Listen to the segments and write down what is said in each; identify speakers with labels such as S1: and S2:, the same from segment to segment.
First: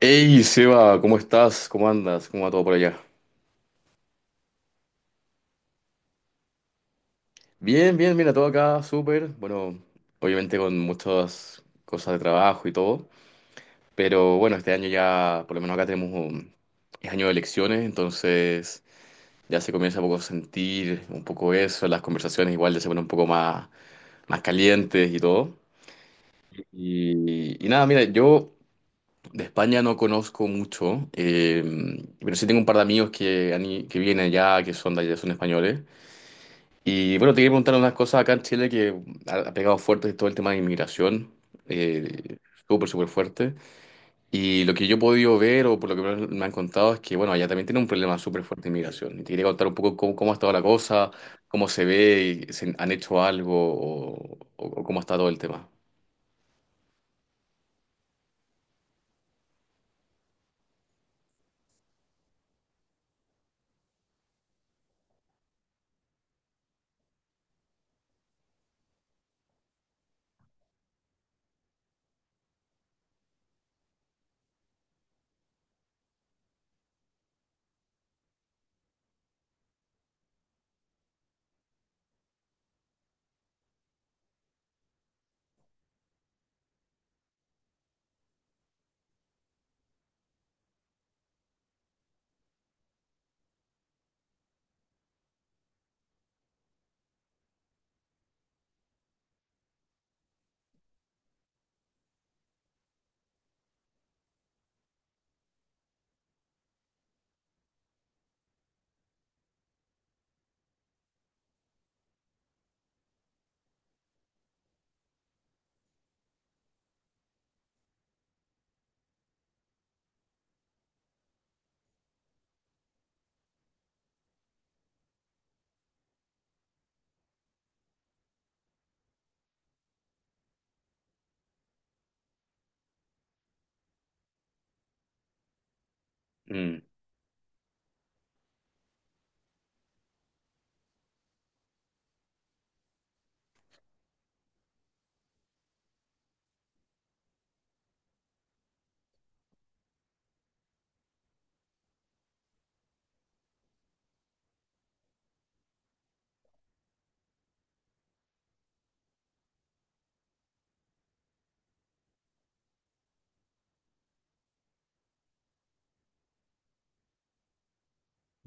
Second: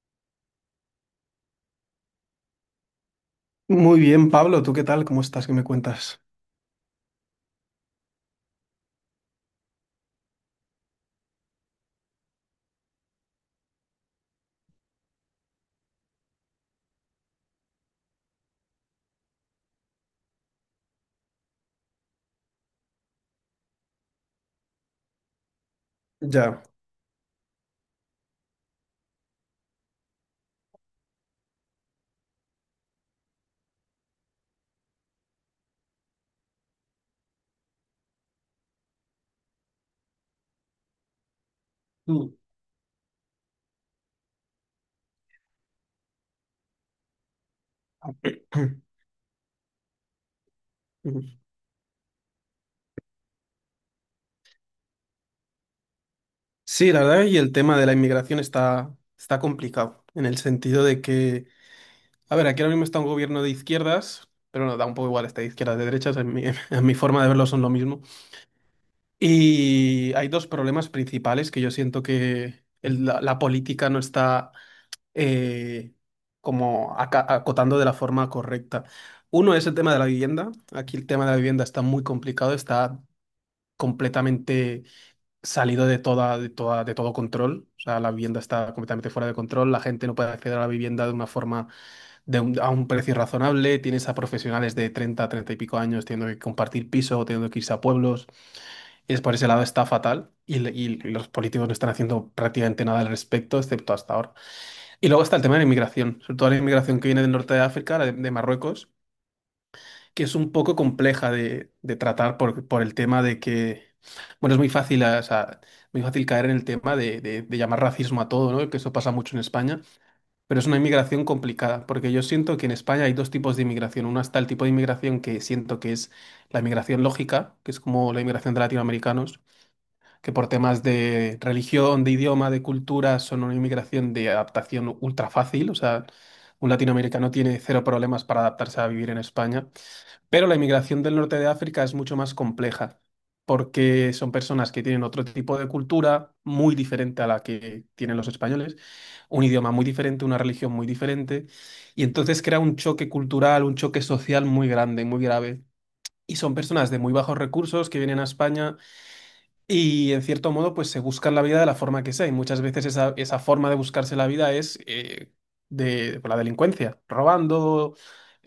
S1: Hey Seba, ¿cómo estás? ¿Cómo andas? ¿Cómo va todo por allá?
S2: Muy bien, Pablo, ¿tú qué tal? ¿Cómo estás? ¿Qué me cuentas?
S1: Bien, bien, mira, todo acá, súper. Bueno, obviamente con muchas cosas de trabajo y todo. Pero bueno, este año ya, por lo menos acá tenemos es año de elecciones, entonces ya se comienza un poco a sentir un poco eso. Las conversaciones igual ya se ponen un poco más calientes y todo.
S2: Ya.
S1: Y nada, mira, yo de España no conozco mucho, pero sí tengo un par de amigos que vienen allá, que son de allá, son españoles. Y bueno, te quería preguntar unas cosas acá en Chile que ha pegado fuerte todo el tema de inmigración,
S2: Mm.
S1: eh, súper, súper fuerte. Y lo que yo he podido ver o por lo que me han contado es que, bueno, allá también tiene un problema súper fuerte de inmigración. Y te quería contar un poco cómo ha estado la cosa, cómo se ve, y si han hecho algo o cómo está todo el tema.
S2: Sí, la verdad, y el tema de la inmigración está, está complicado, en el sentido de que, a ver, aquí ahora mismo está un gobierno de izquierdas, pero no, da un poco igual, está de izquierdas, de derechas, en mi, en mi forma de verlo son lo mismo. Y hay dos problemas principales que yo siento que la política no está eh, como acotando de la forma correcta. Uno es el tema de la vivienda, aquí el tema de la vivienda está muy complicado, está completamente salido de todo control. O sea, la vivienda está completamente fuera de control, la gente no puede acceder a la vivienda de una forma, a un precio razonable, tienes a profesionales de 30 y pico años teniendo que compartir piso, teniendo que irse a pueblos. Es por ese lado está fatal y, y los políticos no están haciendo prácticamente nada al respecto, excepto hasta ahora. Y luego está el tema de la inmigración, sobre todo la inmigración que viene del norte de África, la de Marruecos, que es un poco compleja de tratar por el tema de que, bueno, es muy fácil, o sea, muy fácil caer en el tema de llamar racismo a todo, ¿no? Que eso pasa mucho en España, pero es una inmigración complicada, porque yo siento que en España hay dos tipos de inmigración. Una está el tipo de inmigración que siento que es la inmigración lógica, que es como la inmigración de latinoamericanos, que por temas de religión, de idioma, de cultura, son una inmigración de adaptación ultra fácil, o sea, un
S1: Mm,
S2: latinoamericano tiene cero problemas para adaptarse a vivir en España. Pero la inmigración del norte de África es mucho más compleja, porque son personas que tienen otro tipo de cultura muy diferente a la que tienen los españoles, un idioma muy diferente, una religión muy diferente, y entonces crea un choque cultural, un choque social muy grande, muy grave. Y son personas de muy bajos recursos que vienen a España y en cierto modo, pues se buscan la vida de la forma que sea. Y muchas veces esa, esa forma de buscarse la vida es de por la delincuencia, robando,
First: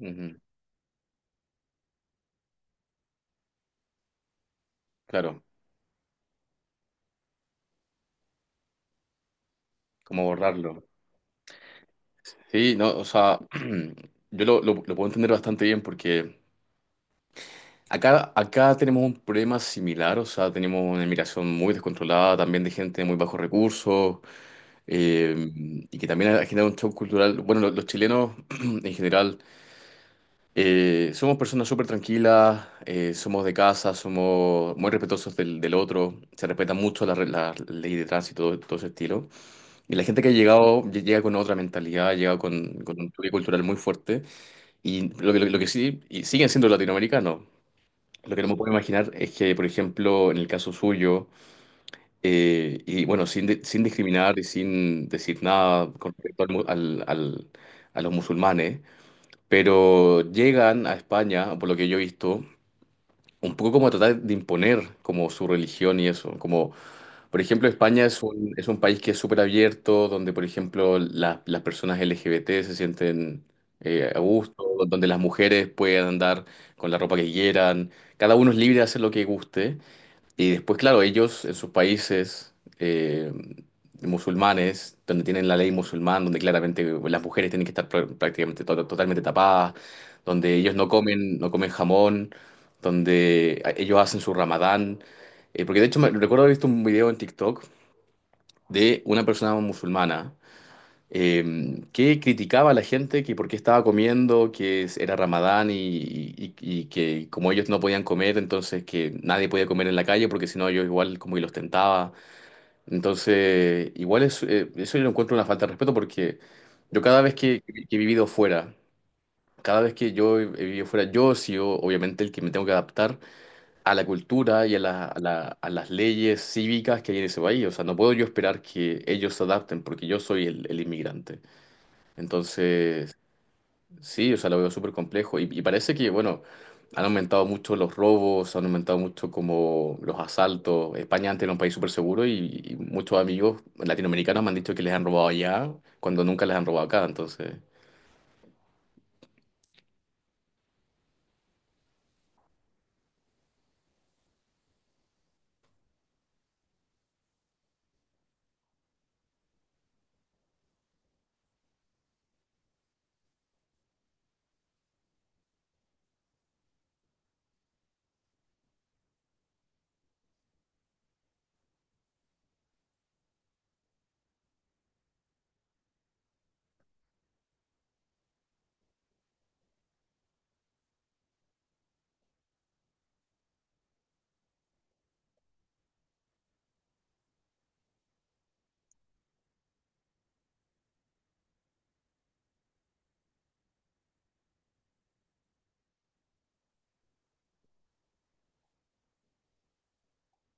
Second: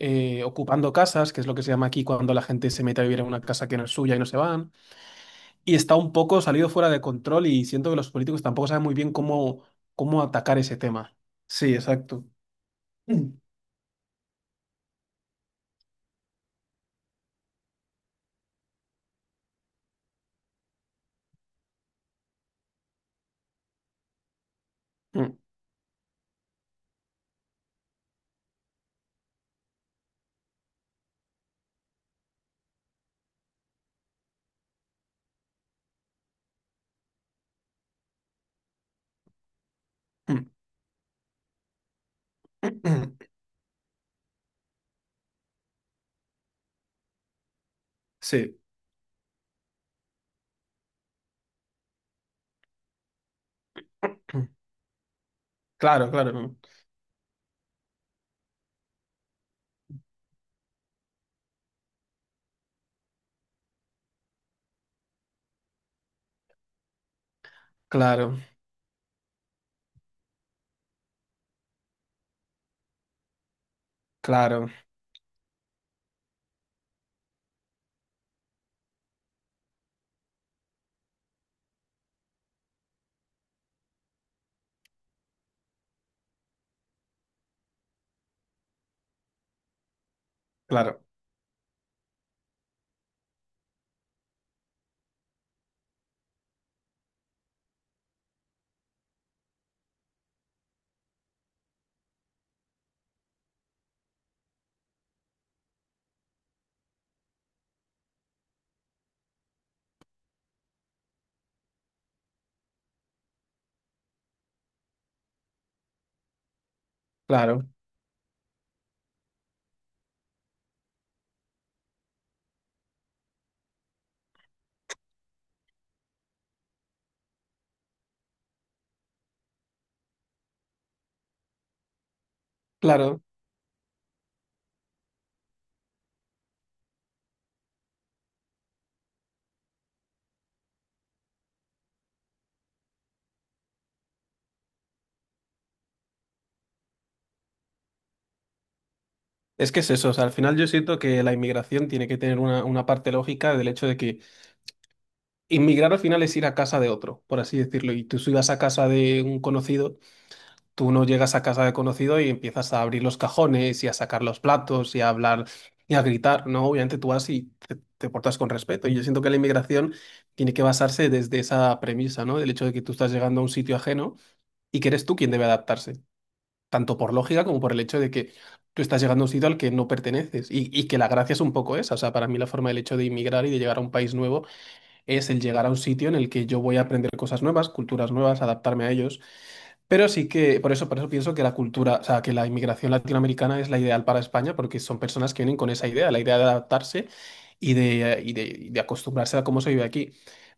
S1: ujú,
S2: ocupando casas, que es lo que se llama aquí cuando la gente se mete a vivir en una casa que no es suya y no se van.
S1: claro,
S2: Y está un poco salido fuera de control y siento que los políticos tampoco saben muy bien cómo, cómo
S1: cómo
S2: atacar ese
S1: borrarlo.
S2: tema. Sí, exacto.
S1: Sí, no, o
S2: Mm,
S1: sea, yo lo puedo entender bastante bien porque acá tenemos un problema similar, o sea, tenemos una inmigración muy descontrolada, también de gente de muy bajos recursos, eh,
S2: mm,
S1: y que también ha generado un shock cultural. Bueno, los chilenos en general somos personas súper tranquilas, somos de casa, somos muy respetuosos del otro, se respetan mucho la ley de tránsito, todo ese estilo. Y la gente que ha
S2: mm,
S1: llegado, llega con otra mentalidad, llega con un
S2: mm.
S1: choque cultural muy fuerte, y lo que sí, y siguen siendo latinoamericanos. Lo que no me
S2: Sí,
S1: puedo imaginar es que, por ejemplo, en el caso suyo, y bueno, sin discriminar y sin decir nada
S2: claro,
S1: con respecto al,
S2: claro,
S1: mu- al- al- a los musulmanes, pero llegan a España, por lo que yo he visto, un poco como a tratar de imponer como su religión y eso. Como, por ejemplo, España es
S2: claro,
S1: un, es un país que es súper abierto, donde, por ejemplo, las personas LGBT se sienten a gusto,
S2: claro,
S1: donde las mujeres pueden andar con la ropa que quieran, cada uno es libre de hacer lo que guste. Y después, claro, ellos en sus países musulmanes, donde tienen la ley musulmán, donde claramente las mujeres tienen que estar prácticamente totalmente tapadas, donde ellos no
S2: claro,
S1: comen, no comen jamón, donde ellos hacen su ramadán. Porque de hecho me recuerdo haber visto un video en TikTok de una persona musulmana que criticaba a la gente que por qué estaba comiendo, que era Ramadán y que como ellos no podían comer, entonces que nadie podía comer en la calle porque si no yo igual como que los tentaba. Entonces, igual es, eso yo lo encuentro una falta de respeto porque yo cada vez que,
S2: claro,
S1: que he vivido fuera, cada vez que yo he vivido fuera, yo he sido obviamente el que me tengo que adaptar a la cultura y a las leyes cívicas que hay en ese país. O sea, no puedo yo esperar que ellos se adapten porque yo soy el inmigrante. Entonces,
S2: claro.
S1: sí, o sea, lo veo súper complejo. Y parece que, bueno, han aumentado mucho los robos, han aumentado mucho como los asaltos. España antes era un país súper seguro y muchos amigos latinoamericanos me han dicho que les han robado allá cuando nunca les han robado acá. Entonces,
S2: Es que es eso, o sea, al final yo siento que la inmigración tiene que tener una parte lógica del hecho de que inmigrar al final es ir a casa de otro, por así decirlo, y tú si vas a casa de un conocido, tú no llegas a casa de conocido y empiezas a abrir los cajones y a sacar los platos y a hablar y a gritar, ¿no? Obviamente tú vas y te portas con respeto, y yo siento que la inmigración tiene que basarse desde esa premisa, ¿no? Del hecho de que tú estás llegando a un sitio ajeno y que eres tú quien debe adaptarse tanto por lógica como por el hecho de que tú estás llegando a un sitio al que no perteneces y que la gracia es un poco esa. O sea, para mí la forma del hecho de inmigrar y de llegar a un país nuevo es el llegar a un sitio en el que yo voy a aprender cosas nuevas, culturas nuevas, adaptarme a ellos. Pero sí que, por eso pienso que la cultura, o sea, que la inmigración latinoamericana es la ideal para España, porque son personas que vienen con esa idea, la idea de adaptarse y de, y de, y de acostumbrarse a cómo se vive aquí.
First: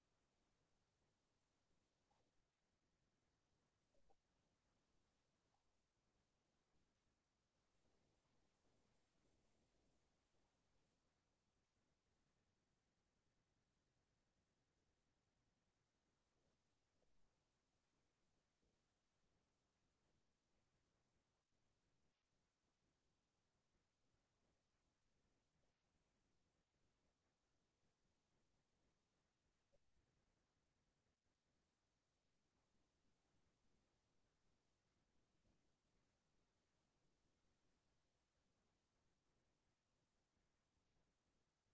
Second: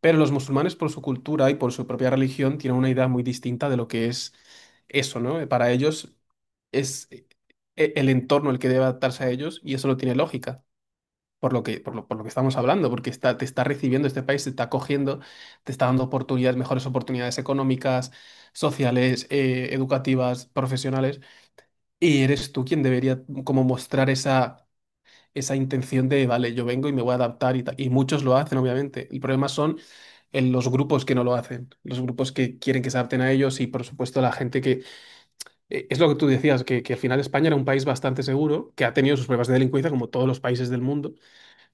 S2: Pero los musulmanes, por su cultura y por su propia religión, tienen una idea muy distinta de lo que es eso, ¿no? Para ellos es el entorno el que debe adaptarse a ellos y eso no tiene lógica por lo que estamos hablando, porque está, te está recibiendo este país, te está acogiendo, te está dando oportunidades, mejores oportunidades económicas, sociales, educativas, profesionales, y eres tú quien debería como mostrar esa, esa intención de, vale, yo vengo y me voy a adaptar y tal. Y muchos lo hacen, obviamente. El problema son en los grupos que no lo hacen, los grupos que quieren que se adapten a ellos y por supuesto la gente que, es lo que tú decías, que al final España era un país bastante seguro, que ha tenido sus pruebas de delincuencia como todos los países del mundo,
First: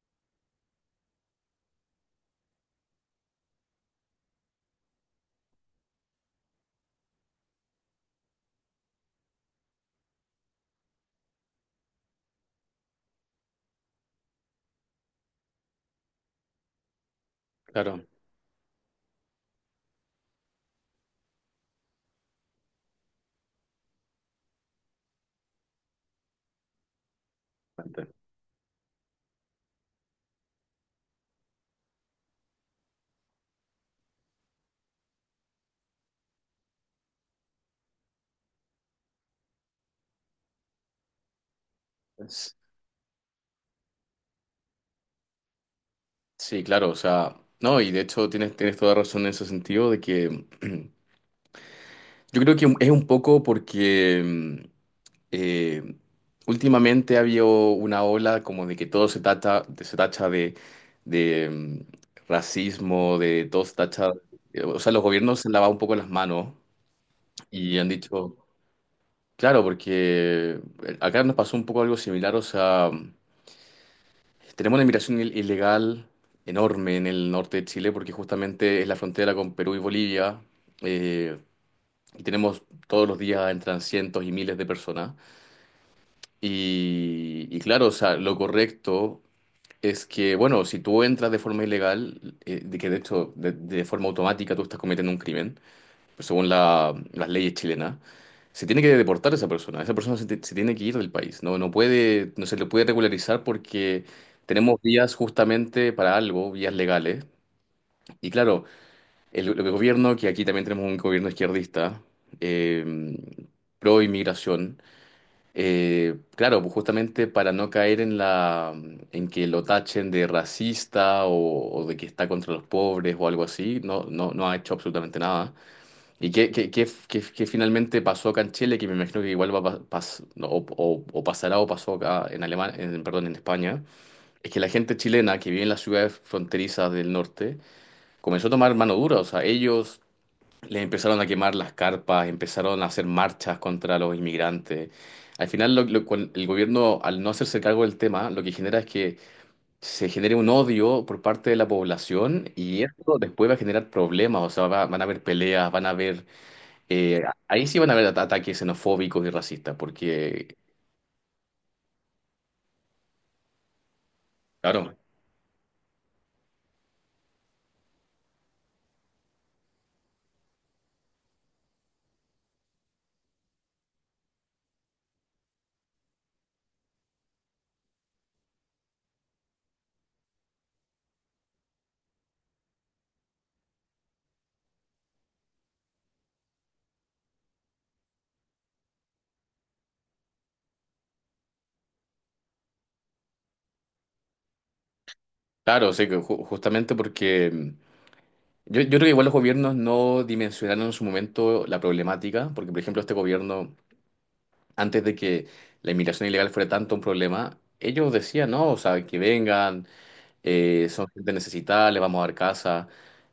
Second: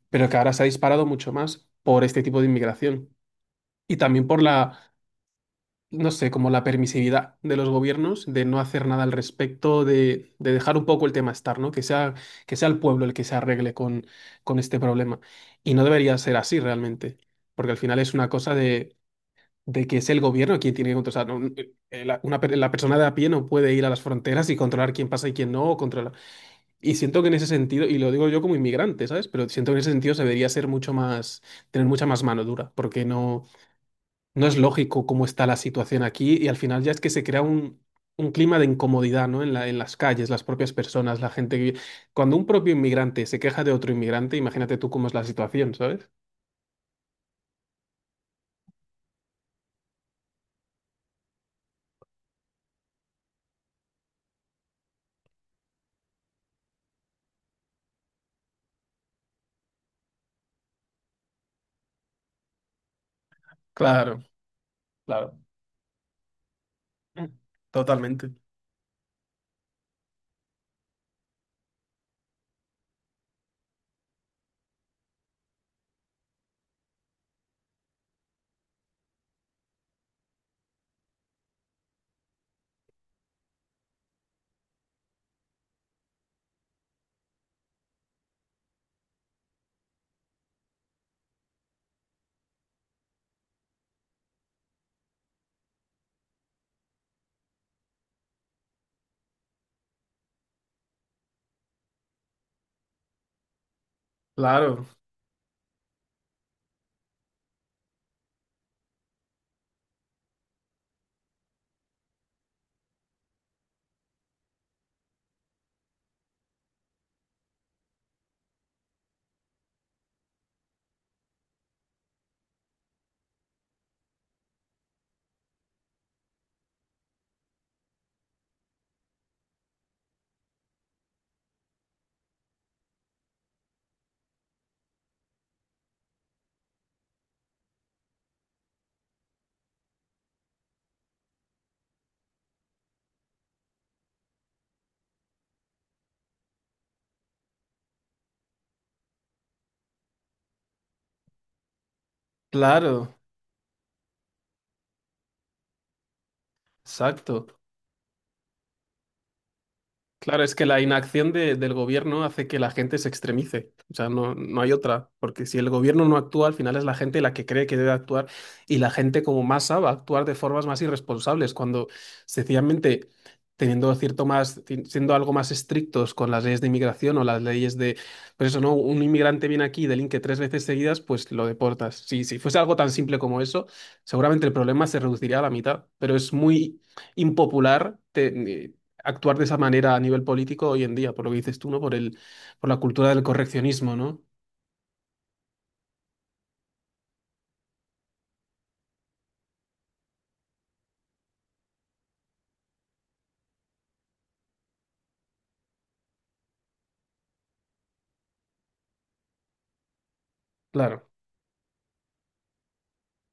S2: pero que ahora se ha disparado mucho más por este tipo de inmigración y también por la, no sé, como la permisividad de los gobiernos de no hacer nada al respecto, de dejar un poco el tema estar, ¿no? Que sea el pueblo el que se arregle con este problema. Y no debería ser así realmente, porque al final
S1: claro.
S2: es una cosa de que es el gobierno quien tiene que controlar. O sea, no, la, la persona de a pie no puede ir a las fronteras y controlar quién pasa y quién no, o controlar, y siento que en ese sentido, y lo
S1: Bastante.
S2: digo yo como inmigrante, ¿sabes? Pero siento que en ese sentido se debería ser mucho más, tener mucha más mano dura, porque no, no es lógico cómo está la situación aquí y al final ya es que se crea un clima de incomodidad, ¿no? En la, en las calles, las propias personas, la gente que... vive- Cuando un propio inmigrante se queja de otro inmigrante, imagínate tú cómo es la situación, ¿sabes?
S1: Sí, claro, o sea, no, y de hecho tienes toda razón en ese sentido de que yo creo que es un poco porque eh, últimamente ha habido una ola como de que todo se tacha, se tacha de, racismo, de todo se tacha,
S2: Claro,
S1: o sea, los
S2: claro.
S1: gobiernos se han lavado un poco las manos
S2: Mm.
S1: y han
S2: Totalmente.
S1: dicho, claro, porque acá nos pasó un poco algo similar, o sea, tenemos una inmigración ilegal enorme en el norte de Chile porque justamente es la frontera con Perú y Bolivia. Eh, que tenemos todos los días entran cientos y miles de personas. Y claro, o sea, lo correcto es que, bueno, si tú entras de forma ilegal, de que de hecho de forma automática tú estás cometiendo un crimen, pues según las leyes chilenas, se tiene que deportar a esa persona. Esa persona se tiene que ir del país. No, no puede, no se le puede regularizar porque tenemos
S2: Claro,
S1: vías justamente para algo, vías legales. Y claro, el gobierno, que aquí también tenemos un gobierno izquierdista, eh, pro inmigración, claro, pues justamente para no caer en en que lo tachen de racista o de que está contra los pobres o algo así, no, no, no ha hecho absolutamente nada. ¿Y qué finalmente pasó acá en Chile? Que me imagino que igual va a no, o pasará o pasó acá en perdón, en España, es que la gente chilena que vive en las ciudades fronterizas del norte comenzó a tomar mano dura, o sea, ellos les empezaron a quemar las carpas, empezaron a hacer marchas contra los inmigrantes. Al final, el gobierno, al no hacerse cargo del tema, lo que genera es que se genere un odio por parte de la población y
S2: claro,
S1: esto después va a generar problemas, o sea, van a haber peleas, van a haber. eh,
S2: exacto.
S1: Ahí sí van a haber ataques xenofóbicos y racistas,
S2: Claro, es
S1: porque,
S2: que la inacción del gobierno hace que la gente se extremice. O sea, no, no hay
S1: claro,
S2: otra. Porque si el gobierno no actúa, al final es la gente la que cree que debe actuar. Y la gente como masa va a actuar de formas más irresponsables. Cuando sencillamente teniendo cierto más, siendo algo más estrictos con las leyes de inmigración o las leyes de, pues eso, ¿no? Un inmigrante viene aquí y delinque tres veces seguidas, pues lo deportas. Si, si fuese algo tan simple como eso, seguramente el problema se reduciría a la mitad. Pero es muy impopular actuar de esa manera a nivel político hoy en día, por lo que dices tú, ¿no? Por el, por la cultura del correccionismo, ¿no?
S1: claro, sí, que justamente porque. Yo creo que igual los gobiernos no dimensionaron en su momento la problemática, porque, por ejemplo, este gobierno, antes de que la inmigración ilegal fuera tanto un problema, ellos decían, no, o sea, que vengan, son
S2: Claro,
S1: gente necesitada, les vamos a dar casa.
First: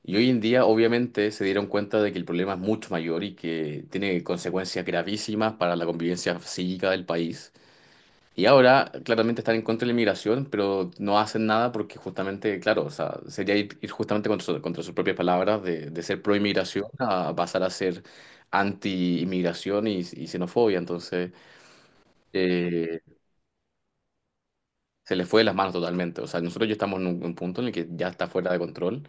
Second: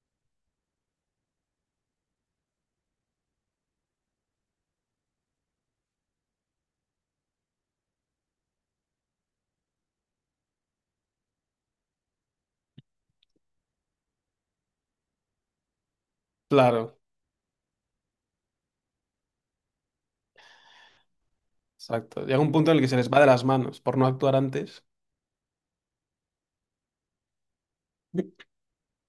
S1: Y hoy en día, obviamente, se dieron cuenta de que el problema es mucho mayor y que tiene consecuencias gravísimas para la convivencia psíquica del país. Y ahora, claramente, están en contra de la inmigración, pero no hacen nada porque justamente, claro, o sea, sería ir justamente contra sus propias palabras de ser pro inmigración
S2: claro,
S1: a pasar a ser anti inmigración y xenofobia. Entonces,
S2: exacto. Llega un punto en el que se
S1: eh,
S2: les va de las manos por no actuar antes.
S1: se le fue de las manos totalmente. O sea, nosotros ya estamos en un punto en el que ya está fuera de control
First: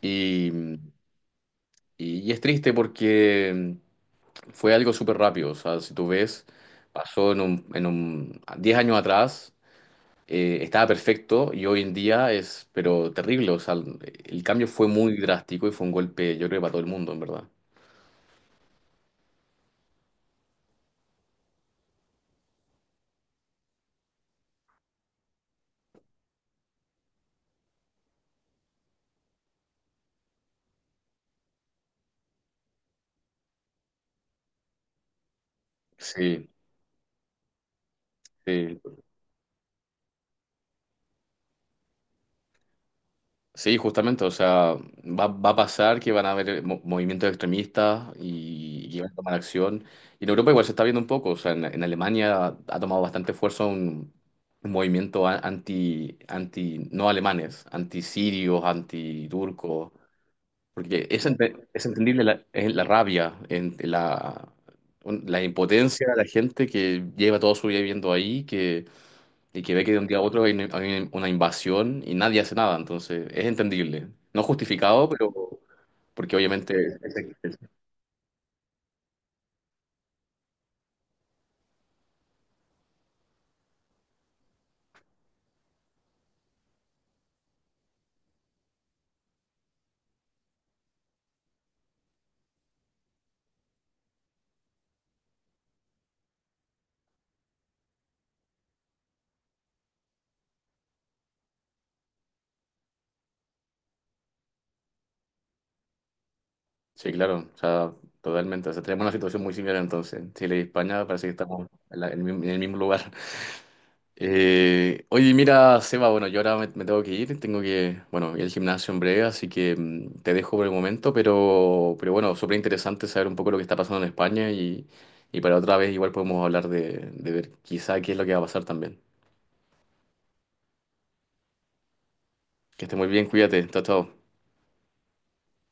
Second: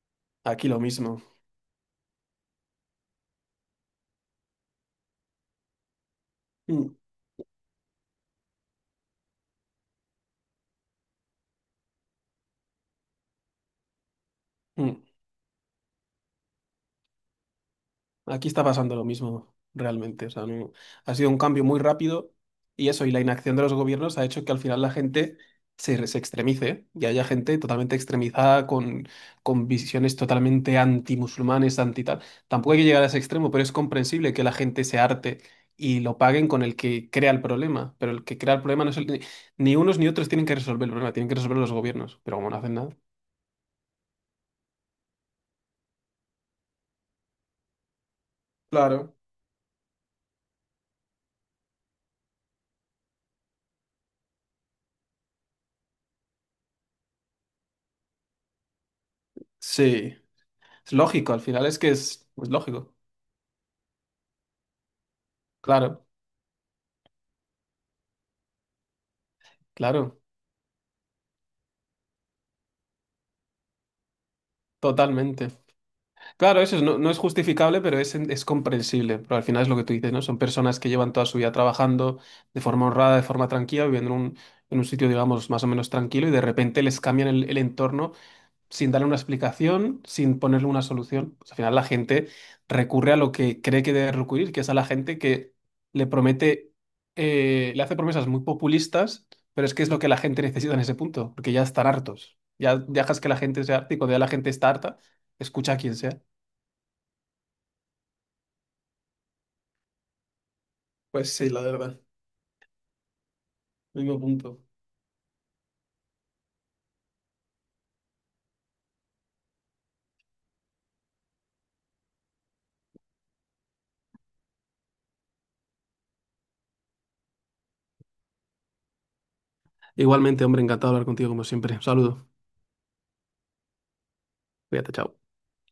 S1: y,
S2: Aquí lo mismo.
S1: y es triste porque fue algo súper rápido. O sea, si tú ves,
S2: Mm,
S1: pasó en un 10 años atrás, estaba perfecto y hoy en día es, pero terrible. O sea, el cambio fue
S2: mm.
S1: muy drástico y fue un golpe, yo creo, para todo el mundo, en verdad.
S2: Aquí está pasando lo mismo, realmente. O sea, ha sido un cambio muy rápido y eso, y la inacción de los gobiernos ha hecho que al final la gente se extremice y haya gente totalmente extremizada con visiones totalmente antimusulmanes, anti tal. Tampoco hay que llegar a ese extremo, pero es comprensible que la gente se harte y lo paguen
S1: Sí,
S2: con el que crea el problema. Pero el que crea el
S1: sí.
S2: problema no es el... Ni unos ni otros tienen que resolver el problema, tienen que resolver los gobiernos. Pero como no hacen nada.
S1: Sí, justamente, o sea, va a pasar que van a haber movimientos extremistas y van a
S2: Claro.
S1: tomar acción. Y en Europa igual se está viendo un poco, o sea, en Alemania ha tomado bastante fuerza un movimiento anti, no alemanes, anti-sirios, anti-turcos,
S2: Sí. Es
S1: porque es,
S2: lógico, al final
S1: ente-
S2: es
S1: es
S2: que
S1: entendible la,
S2: es
S1: es la
S2: lógico.
S1: rabia, la
S2: Claro,
S1: impotencia de la gente que lleva toda su vida viviendo ahí, y que ve que de un día
S2: claro.
S1: a otro hay una invasión y nadie hace nada, entonces es entendible. No justificado,
S2: Totalmente.
S1: pero porque
S2: Claro,
S1: obviamente,
S2: eso es- no, no es justificable, pero es comprensible. Pero al final es lo que tú dices, ¿no? Son personas que llevan toda su vida trabajando de forma honrada, de forma tranquila, viviendo en un sitio, digamos, más o menos tranquilo y de repente les cambian el entorno sin darle una explicación, sin ponerle una solución. Pues al final la gente recurre a lo que cree que debe recurrir, que es a la gente que le promete, le hace promesas muy populistas, pero es que es lo que la gente necesita en ese punto, porque ya están hartos. Ya dejas que la gente sea harta y cuando ya la gente está harta, escucha a quien sea.
S1: sí, claro, o sea, totalmente. O sea, tenemos una situación muy similar entonces. Chile y España parece que
S2: Pues sí, la
S1: estamos
S2: verdad.
S1: en el mismo lugar.
S2: Mismo punto.
S1: Oye, mira, Seba, bueno, yo ahora me tengo que ir, tengo que, bueno, ir al gimnasio en breve, así que te dejo por el momento, pero bueno, súper interesante saber un poco lo que está pasando en España y para otra vez igual podemos hablar de ver quizá qué es lo que va a pasar también.
S2: Igualmente, hombre, encantado de hablar contigo como siempre. Un saludo.
S1: Que esté muy bien, cuídate. Chao, chao.
S2: Cuídate, chao.